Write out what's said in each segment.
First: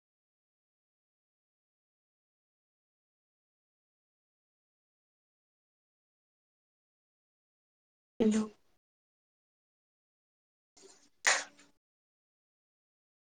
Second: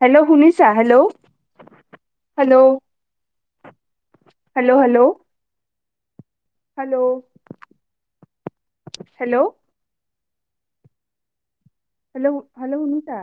Hello শুনিছা? Hello hello hello hello hello hello hello hello hello শুনিছা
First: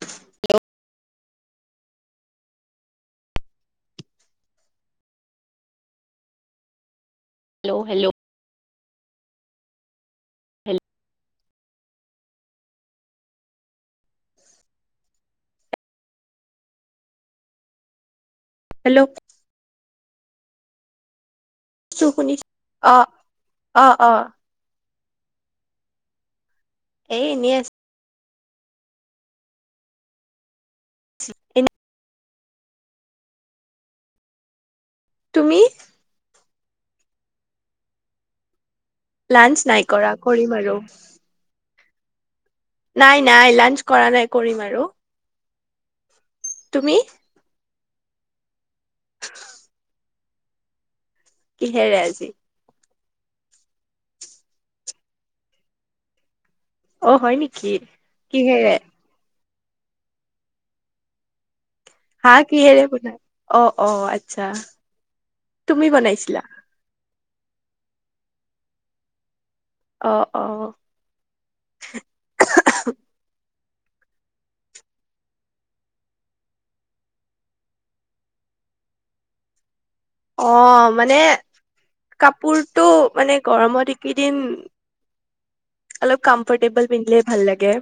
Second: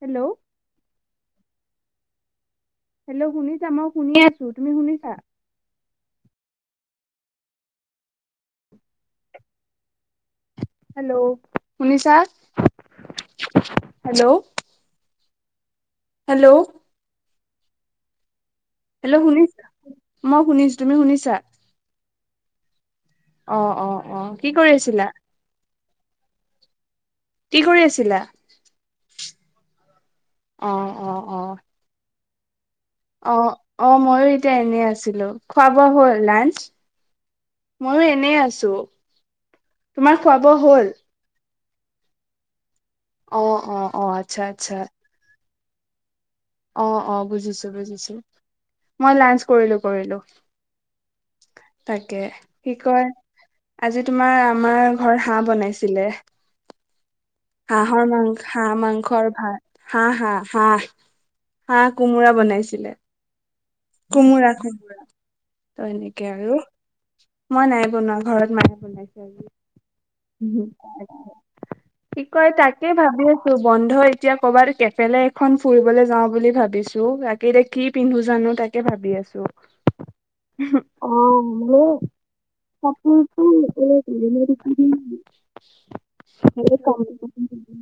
hello hello শুনিছা মই শুনি আছো তুমি শুনিছা হেল্ল' হেল্ল' হেল্ল' শুনি হেল্ল' হেল্ল' হেল্ল' শুনিছা মই শুনিছো তুমি শুনিছা চো শুনি অ অ অ কি কৰি আছিলা এই এনেই কি আছো কৰি আছিলা [unintelligible] অ অ অ এনে অ অ মইয়ো এতিয়া এনে আছ ছিলো তুমি খোৱা বোৱা হ'ল লাঞ্চ মইও এনে আছোঁ। লাঞ্চ নাই কৰা, কৰিম আৰু নাই অ নাই অ লাঞ্চ অ কৰা নাই, আচ্ছা কৰিম আচ্ছা আৰু অ তুমি অ, বুজিছো। মই লাঞ্চ কৰিলো, কৰিলো। কিহেৰে তাকে, আজি কি কয়! আজি তোমাৰ, আমাৰ ঘৰত হাঁহ বনাইছিলে। অ হয় নেকি হাঁহৰ মাং, কিহেৰে হাঁহ মাংস আৰু ভাত। হাঁ হাঁ, হাঁহ। হাঁহ কোমোৰা হাঁহ কিহেৰে বনাইছিলে। বনাই অ অ আচ্ছা। কোমোৰা কোমোৰা ত তুমি এনেকে বনাইছিলা? আৰু মই নাই বনোৱা। ঘৰৰত মায়ে অ অ বনাইছিলে। কি কয় তাকেই ভাবি আছোঁ। বন্ধ এতিয়া। কৰ'বাত কেফলে এখন ফুৰিবলৈ যাওঁ বুলি ভাবিছোঁ। বাকি ইতিয়া কি পিন্ধো জানো তাকে ভাবি আছোঁ। অ মানে কাপোৰটো মানে কাপোৰটো গৰমত এনে এইকেইদিন ৰেডিমেড অলপ সেই কমফৰ্টেবল কম- পিন্ধিলে ভাল লাগে।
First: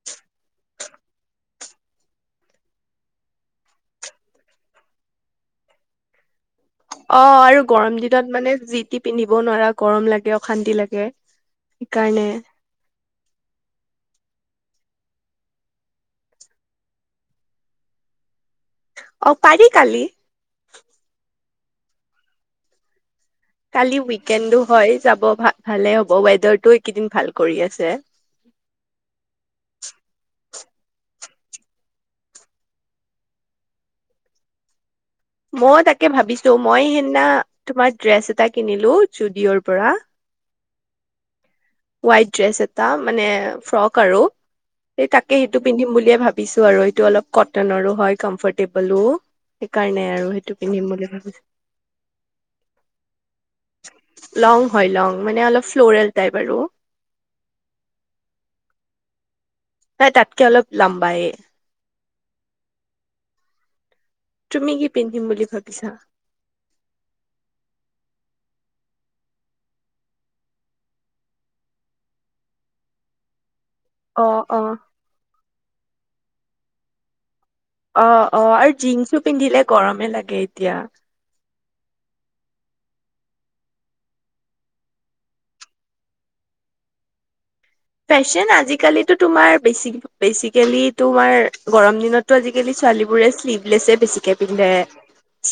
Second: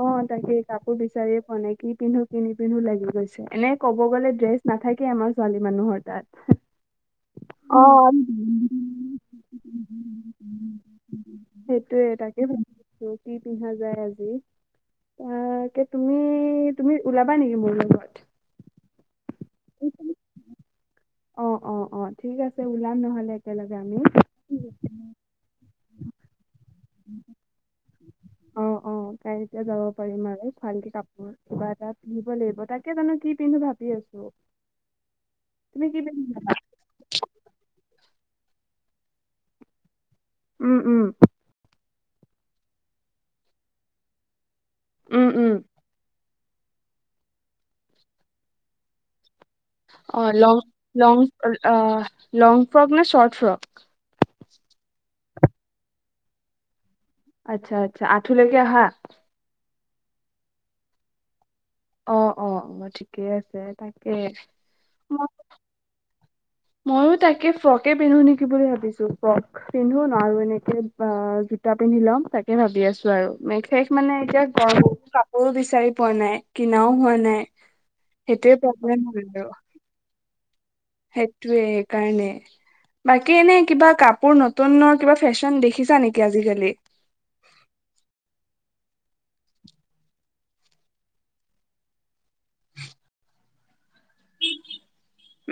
অ', তাকে কাপোৰ বিচাৰিয়ে কি পিন্ধো কি নিপিন্ধো লাগি গৈছে। এনে ক'ব গ'লে ড্ৰেছ নাথাকে আমাৰ ছোৱালী মানুহৰ তাত। অ আৰু অ গৰম দিনত মানে যি টি পিন্ধিব‌ও নোৱাৰা। গৰম লাগে, অশান্তি লাগে। সেইটোয়ে। সেইকাৰণে তাকে ভাবি আছো, কি পিন্ধা যায় আজি। অ, ত তুমি, তুমি ওলাবা নেকি মোৰ লগত? অ, পাৰি কালি। অ অ অ, ঠিক আছে ওলাম নহলে একেলগে কালি আমি। উইকেণ্ডো হয়, যাব ভা ভা ভালেই হ'ব, ৱেডাৰটোও এইকেইদিন ভাল কৰি আছে। অ', অ', কাই তেতিয়া যাব পাৰিম আৰু ভালকে কাপোৰ, কিবা এটা পিন্ধিব লাগিব। তাকে জানো কি পিন্ধো ভাবি আছোঁ। মই তাকে ভাবিছোঁ, মই সেইদিনা তোমাৰ ড্ৰেছ এটা কিনিলো, ষ্টুডিঅ'ৰ পৰা। উম উম। হোৱাইট ড্ৰেছ এটা, মানে এ ফ্ৰক আৰু। সেই উম, তাকে উম, সিটো পিন্ধিম বুলিয়ে ভাব বিছো আৰু, এইটো অলপ কটনৰো হয়, কমফৰ্টেবলো। সেইকাৰণে অ। আৰু সেইটো লং পিন্ধিম বুলি লং, ভাবিছো অ', লং ফ্ৰক নে চৰ্ট ফ্ৰক? লং হয় লং। মানে অলপ ফ্লৰেল টাইপ আৰু। আচ্ছা আচ্ছা। আঁঠু লৈকে আহা? নাই তাতকে অলপ লাম্বায়েই। অ অ অ, ঠিকেই আছে। তাক তুমি কি পিন্ধিম বুলি ভাবিছা? ময়ো তাকে ফ্ৰকে পিন্ধো নেকি বুলি ভাবিছো ফ্ৰক পিন্ধো আৰু এনেকে জোতা পিন্ধি লম তাকে ভাবি আছো আৰু। শেষ মানে অ এতিয়া অ ঘৰ বোৰ বিচাৰি পোৱা নাই কিনাও হোৱা নাই। অ অ সেইটোৱে আৰু প্ৰব্লেম হয় জিন্চো পিন্ধিলে গৰমে লাগে। এতিয়া। ধোৱে সেইকাৰণে বাকী এনে কিবা কাপোৰ নতুনৰ কিবা ফেশ্বন দেখিছা নেকি আজিকালি? ফেশ্বন আজিকালিটো তোমাৰ বেচিক বেচিকেলি তোমাৰ গৰম দিনতো আজি কালি ছোৱালীবোৰে শ্লিভলেছে বেছিকে পিন্ধে।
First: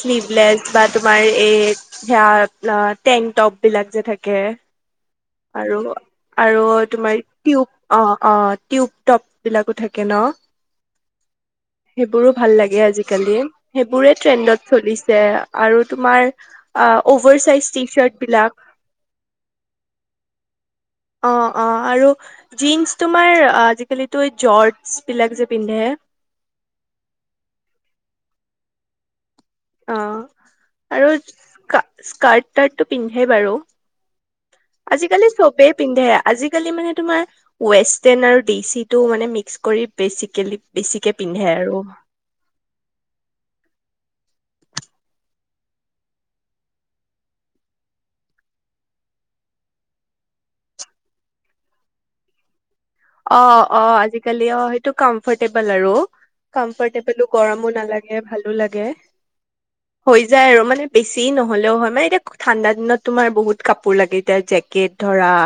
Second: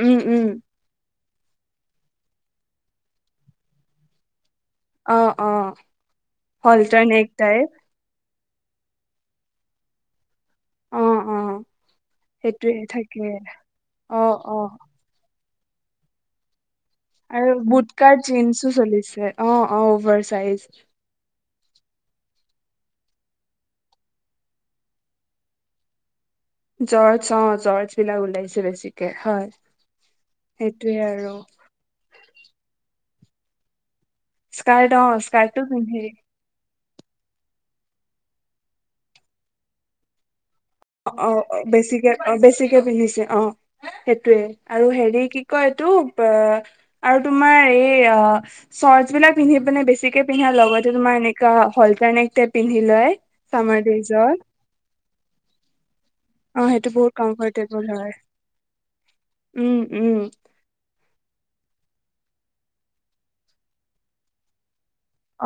উম, উম। শ্লীভলেচ বা তোম বাই এইদ হেৱাৰ প্লান্ত টেং টপ বিলাক যে থাকে। অ অ আৰু আৰু তোমাৰ অল্টাৰনেট টাইপ টিউব অ। অ' টিউব টপ বিলাকো থাকে ন। অ অ সেইবোৰো ভাল সেইটোয়ে লাগে থাকে আজিকালি। সেইবোৰে অ অ ট্ৰেণ্ডত চলিছে। আৰু তোমাৰ অ অভাৰ আৰু চাইজ টি চাৰ্ট বুটকাৰ বিলাক জীন্চো চলিছে অ অ অভাৰ চাইজ। অ অ আৰু জীন্ছ তোমাৰ আজিকালিতো এই জৰ্টছ বিলাক যে পিন্ধে। জৰ্জ অ জৰ্জ বিলাক ওলাইছে বেছিকে হয়। অ আৰু স্কাৰ্ট-টাৰ্ট পিন্ধে বাৰু। স্কাৰ্ট অ আজিকালি স্কাৰ্টটো চবেই পিন্ধি পিন্ধে আজিকালি মানে তোমাৰ ৱেষ্টাৰণ আৰু ডিচিটো মানে মিক্স কৰি বেচিকেলি অ বেছিকে অ পিন্ধে অ আৰু বেছিকে অ বেছিকে পিন্ধিছে অ সেইটো আৰু হেৰি কি কয় এইটো আৰু তোমাৰ এই চৰ্ট বিলাক পিন্ধি পনে বেছিকে পিন্ধা লগতে তোমাৰ এনেকা হলটাৰনেপ অ অ আজিকালি অ সেইটো কাম কম্ফৰ্টেবল আৰু অ সেইটো বহুত কমফৰ্টেবলো গৰমো কমফৰ্টেবল হয় নালাগে ভালো লাগে উম উম হৈ যায় আৰু মানে বেছি নহ'লেও হয় মানে এতিয়া ঠাণ্ডা দিনত তোমাৰ বহুত কাপোৰ লাগে এতিয়া জেকেট ধৰা অ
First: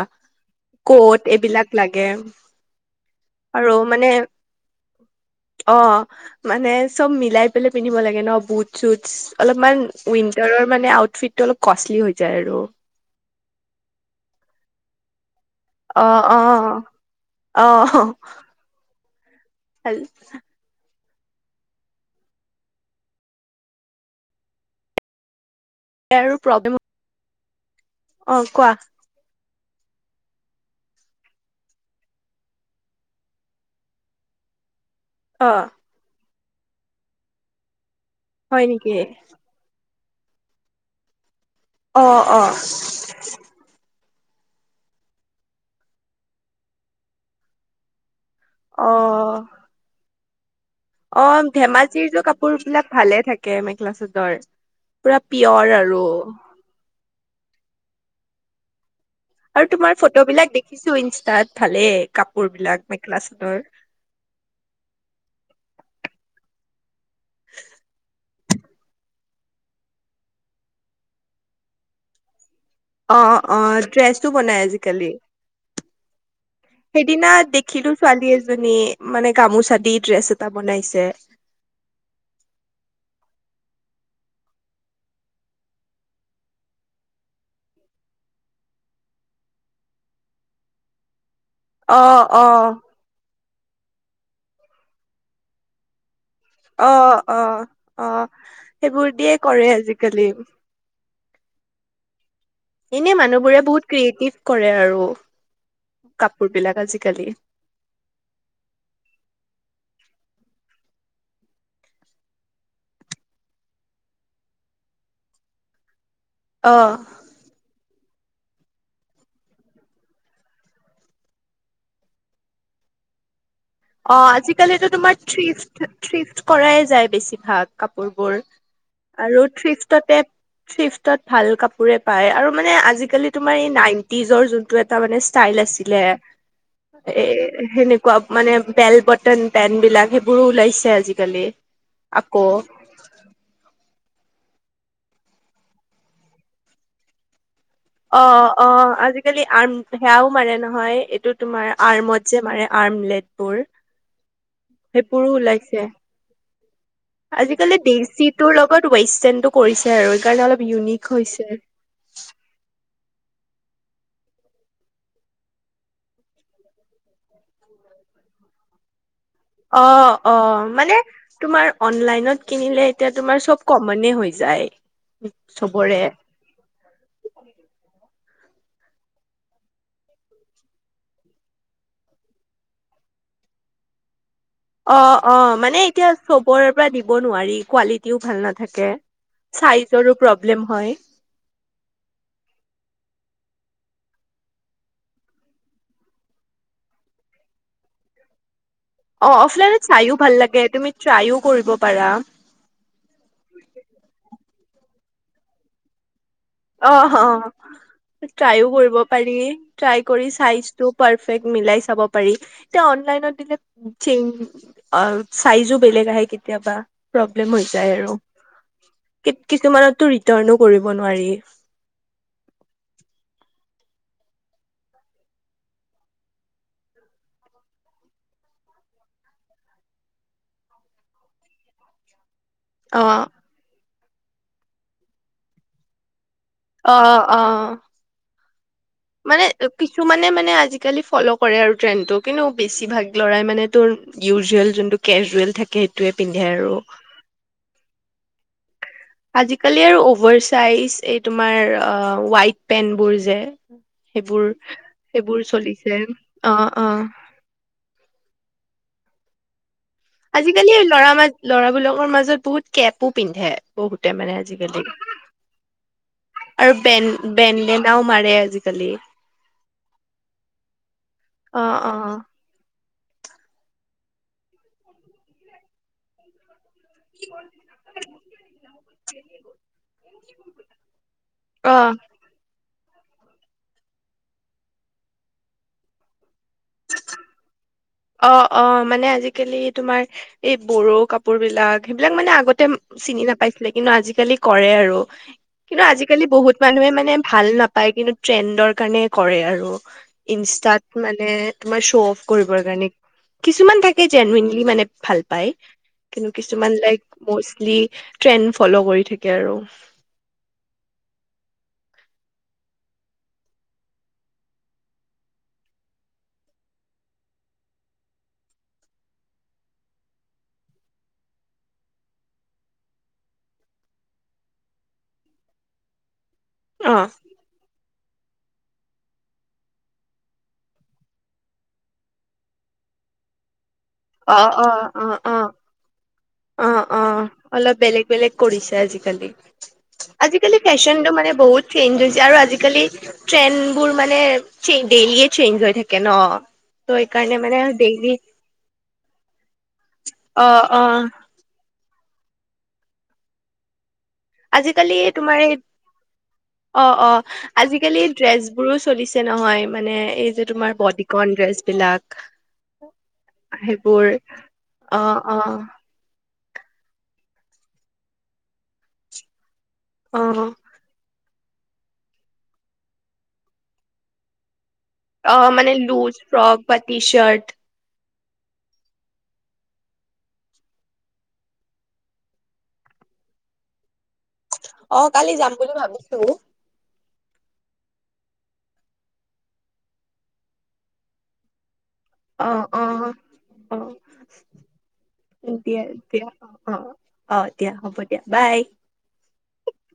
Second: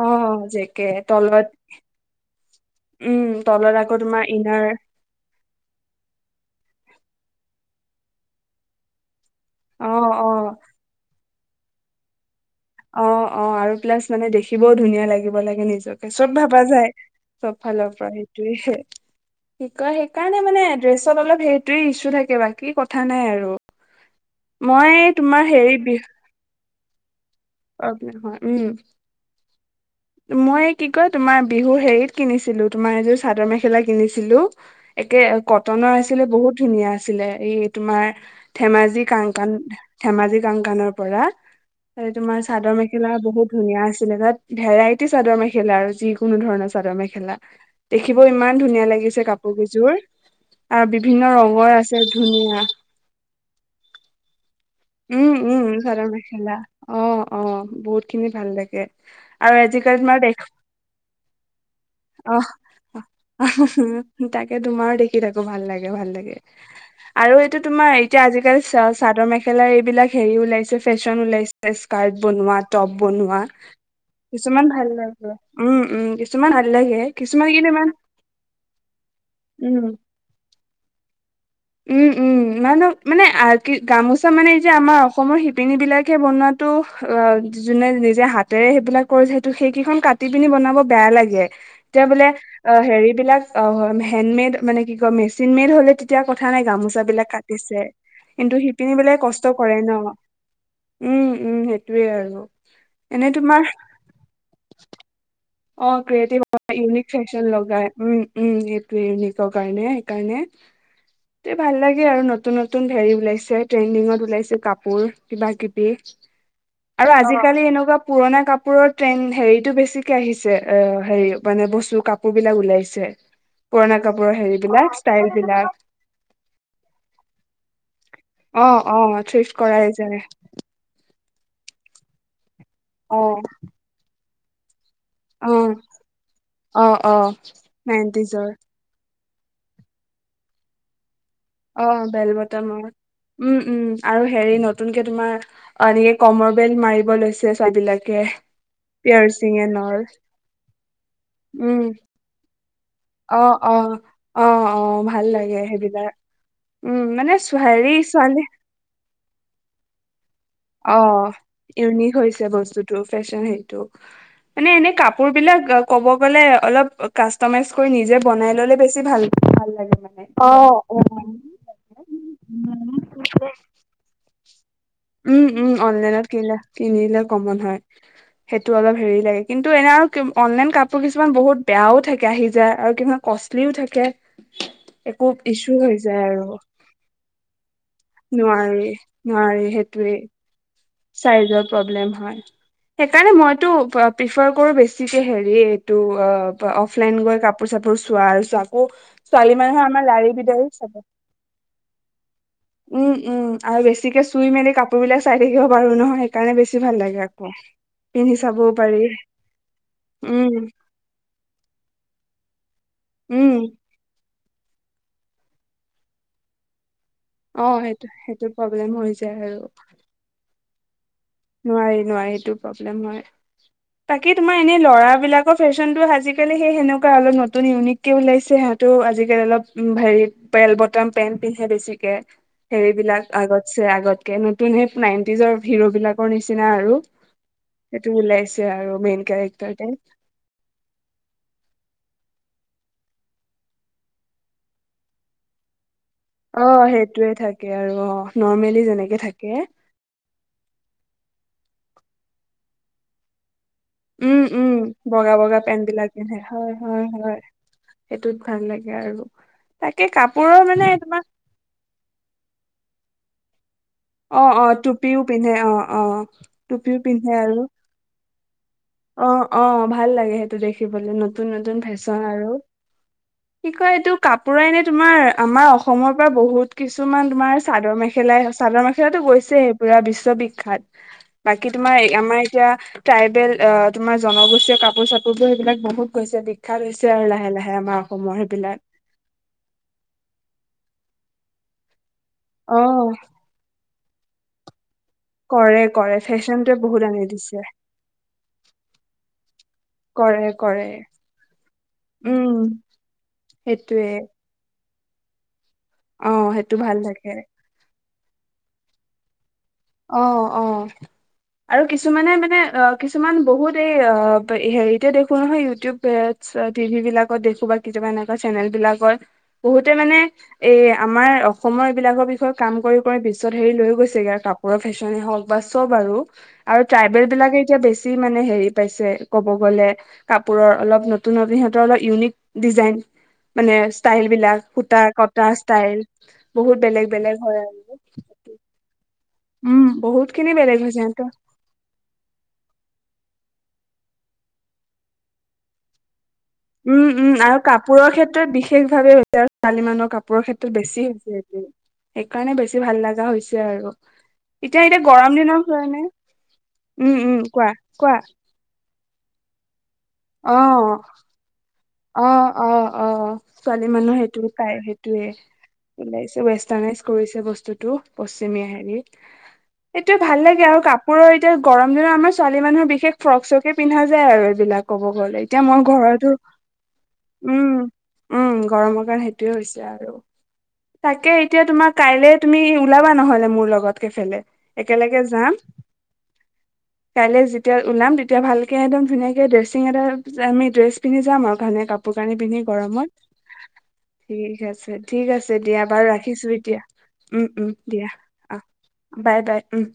জেকে কত তলত এইবিলাক লাগে উম আৰু তলত আকৌ মানে তোমাৰ ইনাৰ অ মানে চব মিলাই পেলাই পিন্ধিব লাগে ন বুট চুট অলপমান অ অ উইণ্টাৰৰ মানে আউটফিট টো অলপ কষ্টলি হৈ যায় আৰু অ, অ আৰু প্লাছ মানে দেখিবও ধুনীয়া লাগিব লাগিব। অ নিজকে চব অ ভাবা যায়। চব অ ফালৰ পৰা সেইটোয়ে। কি কয় সেইকাৰণে মানে এদৰেচ অলপ সেইটোৱে ইছু থাকে বাকী কথা নাই আৰু মই তোমাৰ হেৰিত ইয়াৰো প্ৰব্লেম অ [unintelligible] কোৱা মই কি কয় তোমাৰ বিহুৰ হেৰিত কিনিছিলো তোমাৰ এযোৰ চাদৰ মেখেলা কিনিছিলো একে অ কটনৰ আছিলে বহুত ধুনীয়া আছিলে এই তোমাৰ হয় নেকি ধেমাজি কাংকান ধেমাজি কাংকানৰ পৰা। অ। তাতে তোমাৰ অ চাদৰ মেখেলা বহুত ধুনীয়া আছে। তাত ভেৰাইটিচ চাদৰ মেখেলা। আৰু যিকোনো ধৰণৰ চাদৰ মেখেলা তে থাকিব ইমান ধুনীয়া অ লাগিছে কাপোৰ কেইযোৰ আৰু বিভিন্ন অ ৰঙৰ আছে ধেমাজিৰ যে কাপোৰ ধুনীয়া বিলাক ভালে থাকে মেখেলা চাদৰ। পুৰা উম, উম পিয়ৰ আৰু চাদৰ মেখেলা অ' অ, অ বহুত খিনি ভাল লাগে। আৰু আজিকালি তোমাৰ দেখো ফটোবিলাক দেখিছো ইনষ্টাত ভালেই কাপোৰ আহ বিলাক মেখেলা চাদৰ তাকে তোমাৰো দেখি থাকো ভাল লাগে ভাল লাগে। আৰু এইটো তোমাৰ এতিয়া আজিকালি চ চাদৰ মেখে খেলা এইবিলাক হেৰি ওলাইছে ফেশ্বন ওলাইছে স্কাৰ্ট বনোৱাত অ' অ', ড্ৰেছো বনাই ভাল আজিকালি লাগে উম উম কিছুমান ভাল লাগে সেইদিনা কিছুমান কিন্তু ইমান দেখিলো ছোৱালী এজনী মানে গামোচা উম দি ড্ৰেছ এটা বনাইছে। উম উম মানহক মানে কি গামোচা মানে এই যে আমাৰ অসমৰ শিপিনী বিলাকে বনোৱাাতো অ যোনে নিজে হাতেৰে সেইবিলাক কৰিছে সেইটো সেইকেইখন কাটি পিনি বনাব বেয়া লাগে। এতিয়া বোলে অ হেৰিবলাক অ হয় হেণ্ডমেড মানে কি কয় মেচিন মেড হ'লে তেতিয়া কথা নাই অ গামোচা বিলাক অ কাটিছে অ কিন্তু শিপিনী সেইবোৰ বিলাক দিয়ে কষ্ট কৰে ন আজিকালি। উম, উম সেইটোয়ে আৰু এনে এনেই মানুহবোৰে তোমাৰ বহুত ক্ৰিয়েটিভ কৰে আৰু অ', ক্ৰিয়েটিভ কাপোৰ বিলাক ইউনিক আজিকালি। ফেশ্বন লগাই উম, উম এইটো ইউনিকৰ কাৰণে। তে ভাল লাগে আৰু নতুন, নতুন হেৰি ওলাইছে ট্ৰেণ্ডিঙত ওলাইছে কাপোৰ কিবা কিবি। অ আৰু আজিকালি এনেকুৱা পুৰণা কাপোৰৰ ট্ৰেনড হেৰিতটো বেছিকে আহিছে। যে অ হেৰি মানে বস্তু কাপোৰ বিলাক ওলাইছে। পুৰণা অঁ, কাপোৰৰ হেৰি বিলাক আজিকালিতো তোমাৰ ষ্টাইল বিলাক থ্ৰি-থ্ৰিফট কৰাই যায় বেছিভাগ কাপোৰবোৰ। অঁ অঁ আৰু থ্ৰিফট কৰাই থ্ৰিফ্টতে যায়। থ্ৰিফ্টত ভাল কাপোৰে পায় আৰু মানে অ আজিকালি তোমাৰ এই নাইনটি নিজৰ যো নটো এটা মানে অ স্তাইল আছিলে, অ এ সেনেকুৱা নাইনটিজৰ মানে বটন পেন বিলাক সেইবোৰো ওলাইছে আজি অঁ বেল বতাম, উম উম। আৰু হেৰি নতুনকে তোমাৰ, অঁ এনেকে কমৰ বেল্ট মাৰিব লৈছে ছোৱালী বিলাকে অঁ, অঁ আজিকালি পিয়াৰচিং এন আৰ্ম অল সেয়াও মাৰে নহয়, এইটো তোমাৰ উম আৰ্মত যে মাৰে। আৰ্ম অ লেতবোৰ, অ অ অ ভাল সেইবোৰো লাগে ওলাইছে, সেইবিলাক উম, মানে ছো- আজিকালি হেৰি দেচি টোৰ লগত ৱেষ্টটাৰ্ণটো কৰিছে আৰু। সেইকাৰণে অলপ ইউনিক অঁ হৈছে। ইউনিক হৈছে বস্তুত টো ফেশ্বন সেইটো, মানে এনে কাপোৰ বিলাক ক'ব গলে অলপ কাষ্টমাইজ কৰি নিজে বনাই ল'লে বেছি ভাল ভাল লাগে অঁ, মানে। অঁ অ', মানে অ'। তোমাৰ অনলাইনত কিনিলে এতিয়া তোমাৰ চব কমনে হৈ যায়। উম উম, চবৰে অনলাইনত কিলে কিনিলে কমন হয়। সেইটো অলপ হেৰি লাগে, কিন্তু এনে আৰু অনলাইন কাপোৰ কিছুমান বহুত বেয়াও থাকে আহি যায় আৰু কিছুমান কষ্টলিও থাকে। অঁ, একো অঁ ইছ্যু মানে হৈ এতিয়া যায় আৰু চবৰে পৰা দিব নোৱাৰি, কোৱালিটিও ভাল নোৱাৰি নাথাকে নোৱাৰি চাইজ সেইটোৱেই [unintelligible] প্ৰব্লেম হয়। চাইজৰ প্ৰব্লেম হয়, সেইকাৰণে মইটো প্ৰিফাৰ কৰো বেছিকে হেৰীয়ে এইটো অফলাইন গৈ কাপোৰ চাপুৰ চোৱা অঁ, অ ছোৱালী অফলাইনত মানুহৰ আমাৰ চাইও লাৰি ভাল লাগে বিদাৰি তুমি চাব, ট্ৰাইও কৰিব পাৰা উম উম আৰু বেছিকে চুই মেলি কাপোৰ বিলাক চাই থাকিব বাৰু নহয় সেইকাৰণে বেছি ভাল অঁ, লাগে আকৌ অঁ পিন্ধি চাবও ট্ৰাইও কৰিব পাৰি, ট্ৰাই কৰি উম চাইজটো পাৰফেক্ট মিলাই চাব পাৰি। এতিয়া অনলাইনত দিলে উম চেঞ্জ অঁ, চাইজো বেলেগ আহে কেতিয়াবা। প্ৰব্লেম হৈ অ যায় সেইটো আৰু, সেইটো প্ৰব্লেম হৈ কি যায় কিছুমানতটো ৰিটাৰ্ণ ও কৰিব নোৱাৰি। নোৱাৰি-নোৱাৰি সেইটো প্ৰব্লেম হয়, তাকে তোমাৰ এনেই ল'ৰাবলাকৰ ফেশ্বনটো আজিকালি সেই সেনেকুৱা অলপ নতুন ইউনিককে ওলাইছে সিহঁতো আজিকালি অলপ হেৰি বেল বটাম পেন্ট পিন্ধে বেছিকে। অ হেৰিবলাক আগতছে আগত কে নতুন সেই নাইনটিজৰ হিৰ' বিলাক পৰিছে অ -অ-অ আৰু মেইন মানে কেৰেক্টাৰ টাইপ কিছুমানে মানে আজিকালি ফ'ল' কৰে আৰু ট্ৰেণ্ডটোক। কিন্তু বেছি ভাগ ল'ৰাই মানে তোৰ ইউজুৱেল যোনটো কেজুৱেল থাকে। সেইটোৱে পিন্ধে অ আৰু সেইটোৱে থাকে আৰু অ নৰ্মেলি যেনেক আজিকালি আৰু অভাৰ চাইজ এইবোৰে তোমাৰ অ হোৱাইট পেন্ট বোৰ যে উম সেইবোৰ উম বগা সেইবোৰ বগা পেন্ট চলিছে বিলাক পিন্ধে অ হয়- অ হয়-হয় সেইটোত ভাল লাগে আৰু তাকে কাপোৰৰ আজিকালি মানে ল'ৰা তোমাৰ মানুহ ল'ৰাবলাকৰ মাজত বহুত কেপো পিন্ধে। বহুতে মানে অ অ আজিকালি টুপিও পিন্ধে অ অ আৰু টুপিও বেন পিন্ধে আৰু বেনদেনাও মাৰে আজিকালি অ অ ভাল লাগে সেইটো দেখিবলে নতুন অ নতুন অ ফেশ্বন আৰু কি কয় এইটো কাপোৰ এনে তোমাৰ আমাৰ অসমৰ পৰা বহুত কিছুমান তোমাৰ চাদৰ মেখেলা চাদৰ মেখেলাতো গৈছে পুৰা বিশ্ব উ বিখ্যাত বাকী অ তোমাৰ আমাৰ যতি ট্ৰাইবেল অ তোমাৰ জনগোষ্ঠীয় কাপোৰ চাপোৰ বোৰ সেইবিলাক বহুত বিখ্যাত হৈছে আৰু লাহে লাহে আমাৰ অ অসমৰ অ সেইবিলাক মানে আজিকালি তোমাৰ এই বড়ো কাপোৰ কাপোৰ বিলাক এইলাক মানে আগতে অ চিনি নাপাইছিলে। কিন্তু আজিকালি কৰে আৰু কৰে কিন্ত কৰে আজিকালি বহুত ফেশ্বনটোৱে মানুহে মানে আনি ভাল দিছে নাপায় কিন্তু ট্ৰেন্ডৰ কাৰণ কৰে আৰু কৰে কৰে ইনষ্টাত মানে তোমাৰ শ্ব অ উম কিছুমান থাকে সেইটোৱে জেনেলি মানে ভাল পায়। কিন্তু অ কিছুমান সেইটো ভাল লাইক লাগে মষ্টলি ট্ৰেণ্ড ফ'ল' কৰি থাকে আৰু অ অ আৰু কিছুমানে মানে অ কিছুমান বহুত এই হেৰিতে দেখো নহয় ইউটিউব টিভি বিলাকত দেখো বা কিছুাবা এনেকুৱা চেনেল বিলাকত বহুতে মানে এই আমাৰ অসমৰ এইবিলাকৰ বিষয়ে কাম কৰি কৰি বিশ্বত হেৰি লৈ গৈছেগৈ আৰু কাক কাপোৰ ফেশ্বনে হওক বা চব আৰু আৰু অ। ট্ৰাইবেল বিলাকে এতিয়া বেছি মানে হেৰি পাইছে ক'ব গলে কাপোৰৰ অলপ নতুন নতুন সিহঁতৰ অলপ ইউনিক ডিজাইন। মানে ষ্টাইল অ', বিলাক অ', সূতা অ', কটা অ'। ষ্টাইল বহুত অ', বেলেগ অ', বেলেগ হয় অলপ আৰু বেলেগ বেলেগ কৰিছে আজিকালি। বহুত খিনি আজিকালি বেলেগ হৈছে ফেশ্বনতটো সিহঁতৰ মানে বহুত চেঞ্জ হৈছে আৰু আজিকালি ট্ৰেন বোৰ মানে চ ডেইলিয় চেঞ্জ হৈ থাকে ন ত' উম, সেইকাৰণে উম, মানে আৰু ডেইলি কাপোৰৰ ক্ষেত্ৰত বিশেষ ভাবে হৈছে আৰু ছোৱালী মানুৰ কাপোৰৰ অ', ক্ষেত্ৰত অ', বেছি হৈছেটো। সেইকাৰণে বেছি ভাল লগা হৈছে আৰু। এতিয়া আজিকালি এতিয়া গৰম তোমাৰ এই দিনৰ কাৰণে অ', উম উম অ', কোৱা আজিকালি কোৱা ড্ৰেচ বোৰো চলিছে নহয় মানে এই যে অ তোমাৰ বডী কণ ড্ৰেছ বিলাক অ', অ', অ', ছোৱালী সেইবোৰ মানুহ সেইটো পাই অ সেইটোয়ে অ ওলাইছে ৱেষ্টাৰ্ণাইজ কৰিছে বস্তুতটো পশ্চিমীয়া হেৰিত। এইয়ে অ ভাল লাগে আৰু কাপোৰৰ এতিয়া গৰম দিনত আমাৰ ছোৱালী মানুহৰ বিশেষ ফ্ৰক চকে পিন্ধা যায় আৰু এইবিলাক। ক'ব গ'লে অ', এতিয়া মানে মই লুজ ঘৰতো ফ্ৰক বা টি চাৰ্ট। উম উম গৰমৰ কাৰণে সেইটোয়ে হৈছে আৰু, তাকে এতিয়া তোমাৰ কাইলে তুমি ওলাবা নহলে মোৰ লগত। কেফেলে। অ', একেলগে কালি যাম বুলি ভাবিছো। কাইলে যেতিয়া ওলাম তেতিয়া ভালকে একদম ধুনীয়াকে ড্ৰেচিং এটা আমি ড্ৰেছ পিন্ধি যাম আৰু। ভানে কাপ কাপোৰ কানি অ পিন্ধি অ গৰমত, অ ঠিক আছে ঠিক আছে দিয়া বাৰু ৰাখিছো এতিয়া। অ উম, উম, হ'ব দিয়া বাই অ', বাই বাই উম।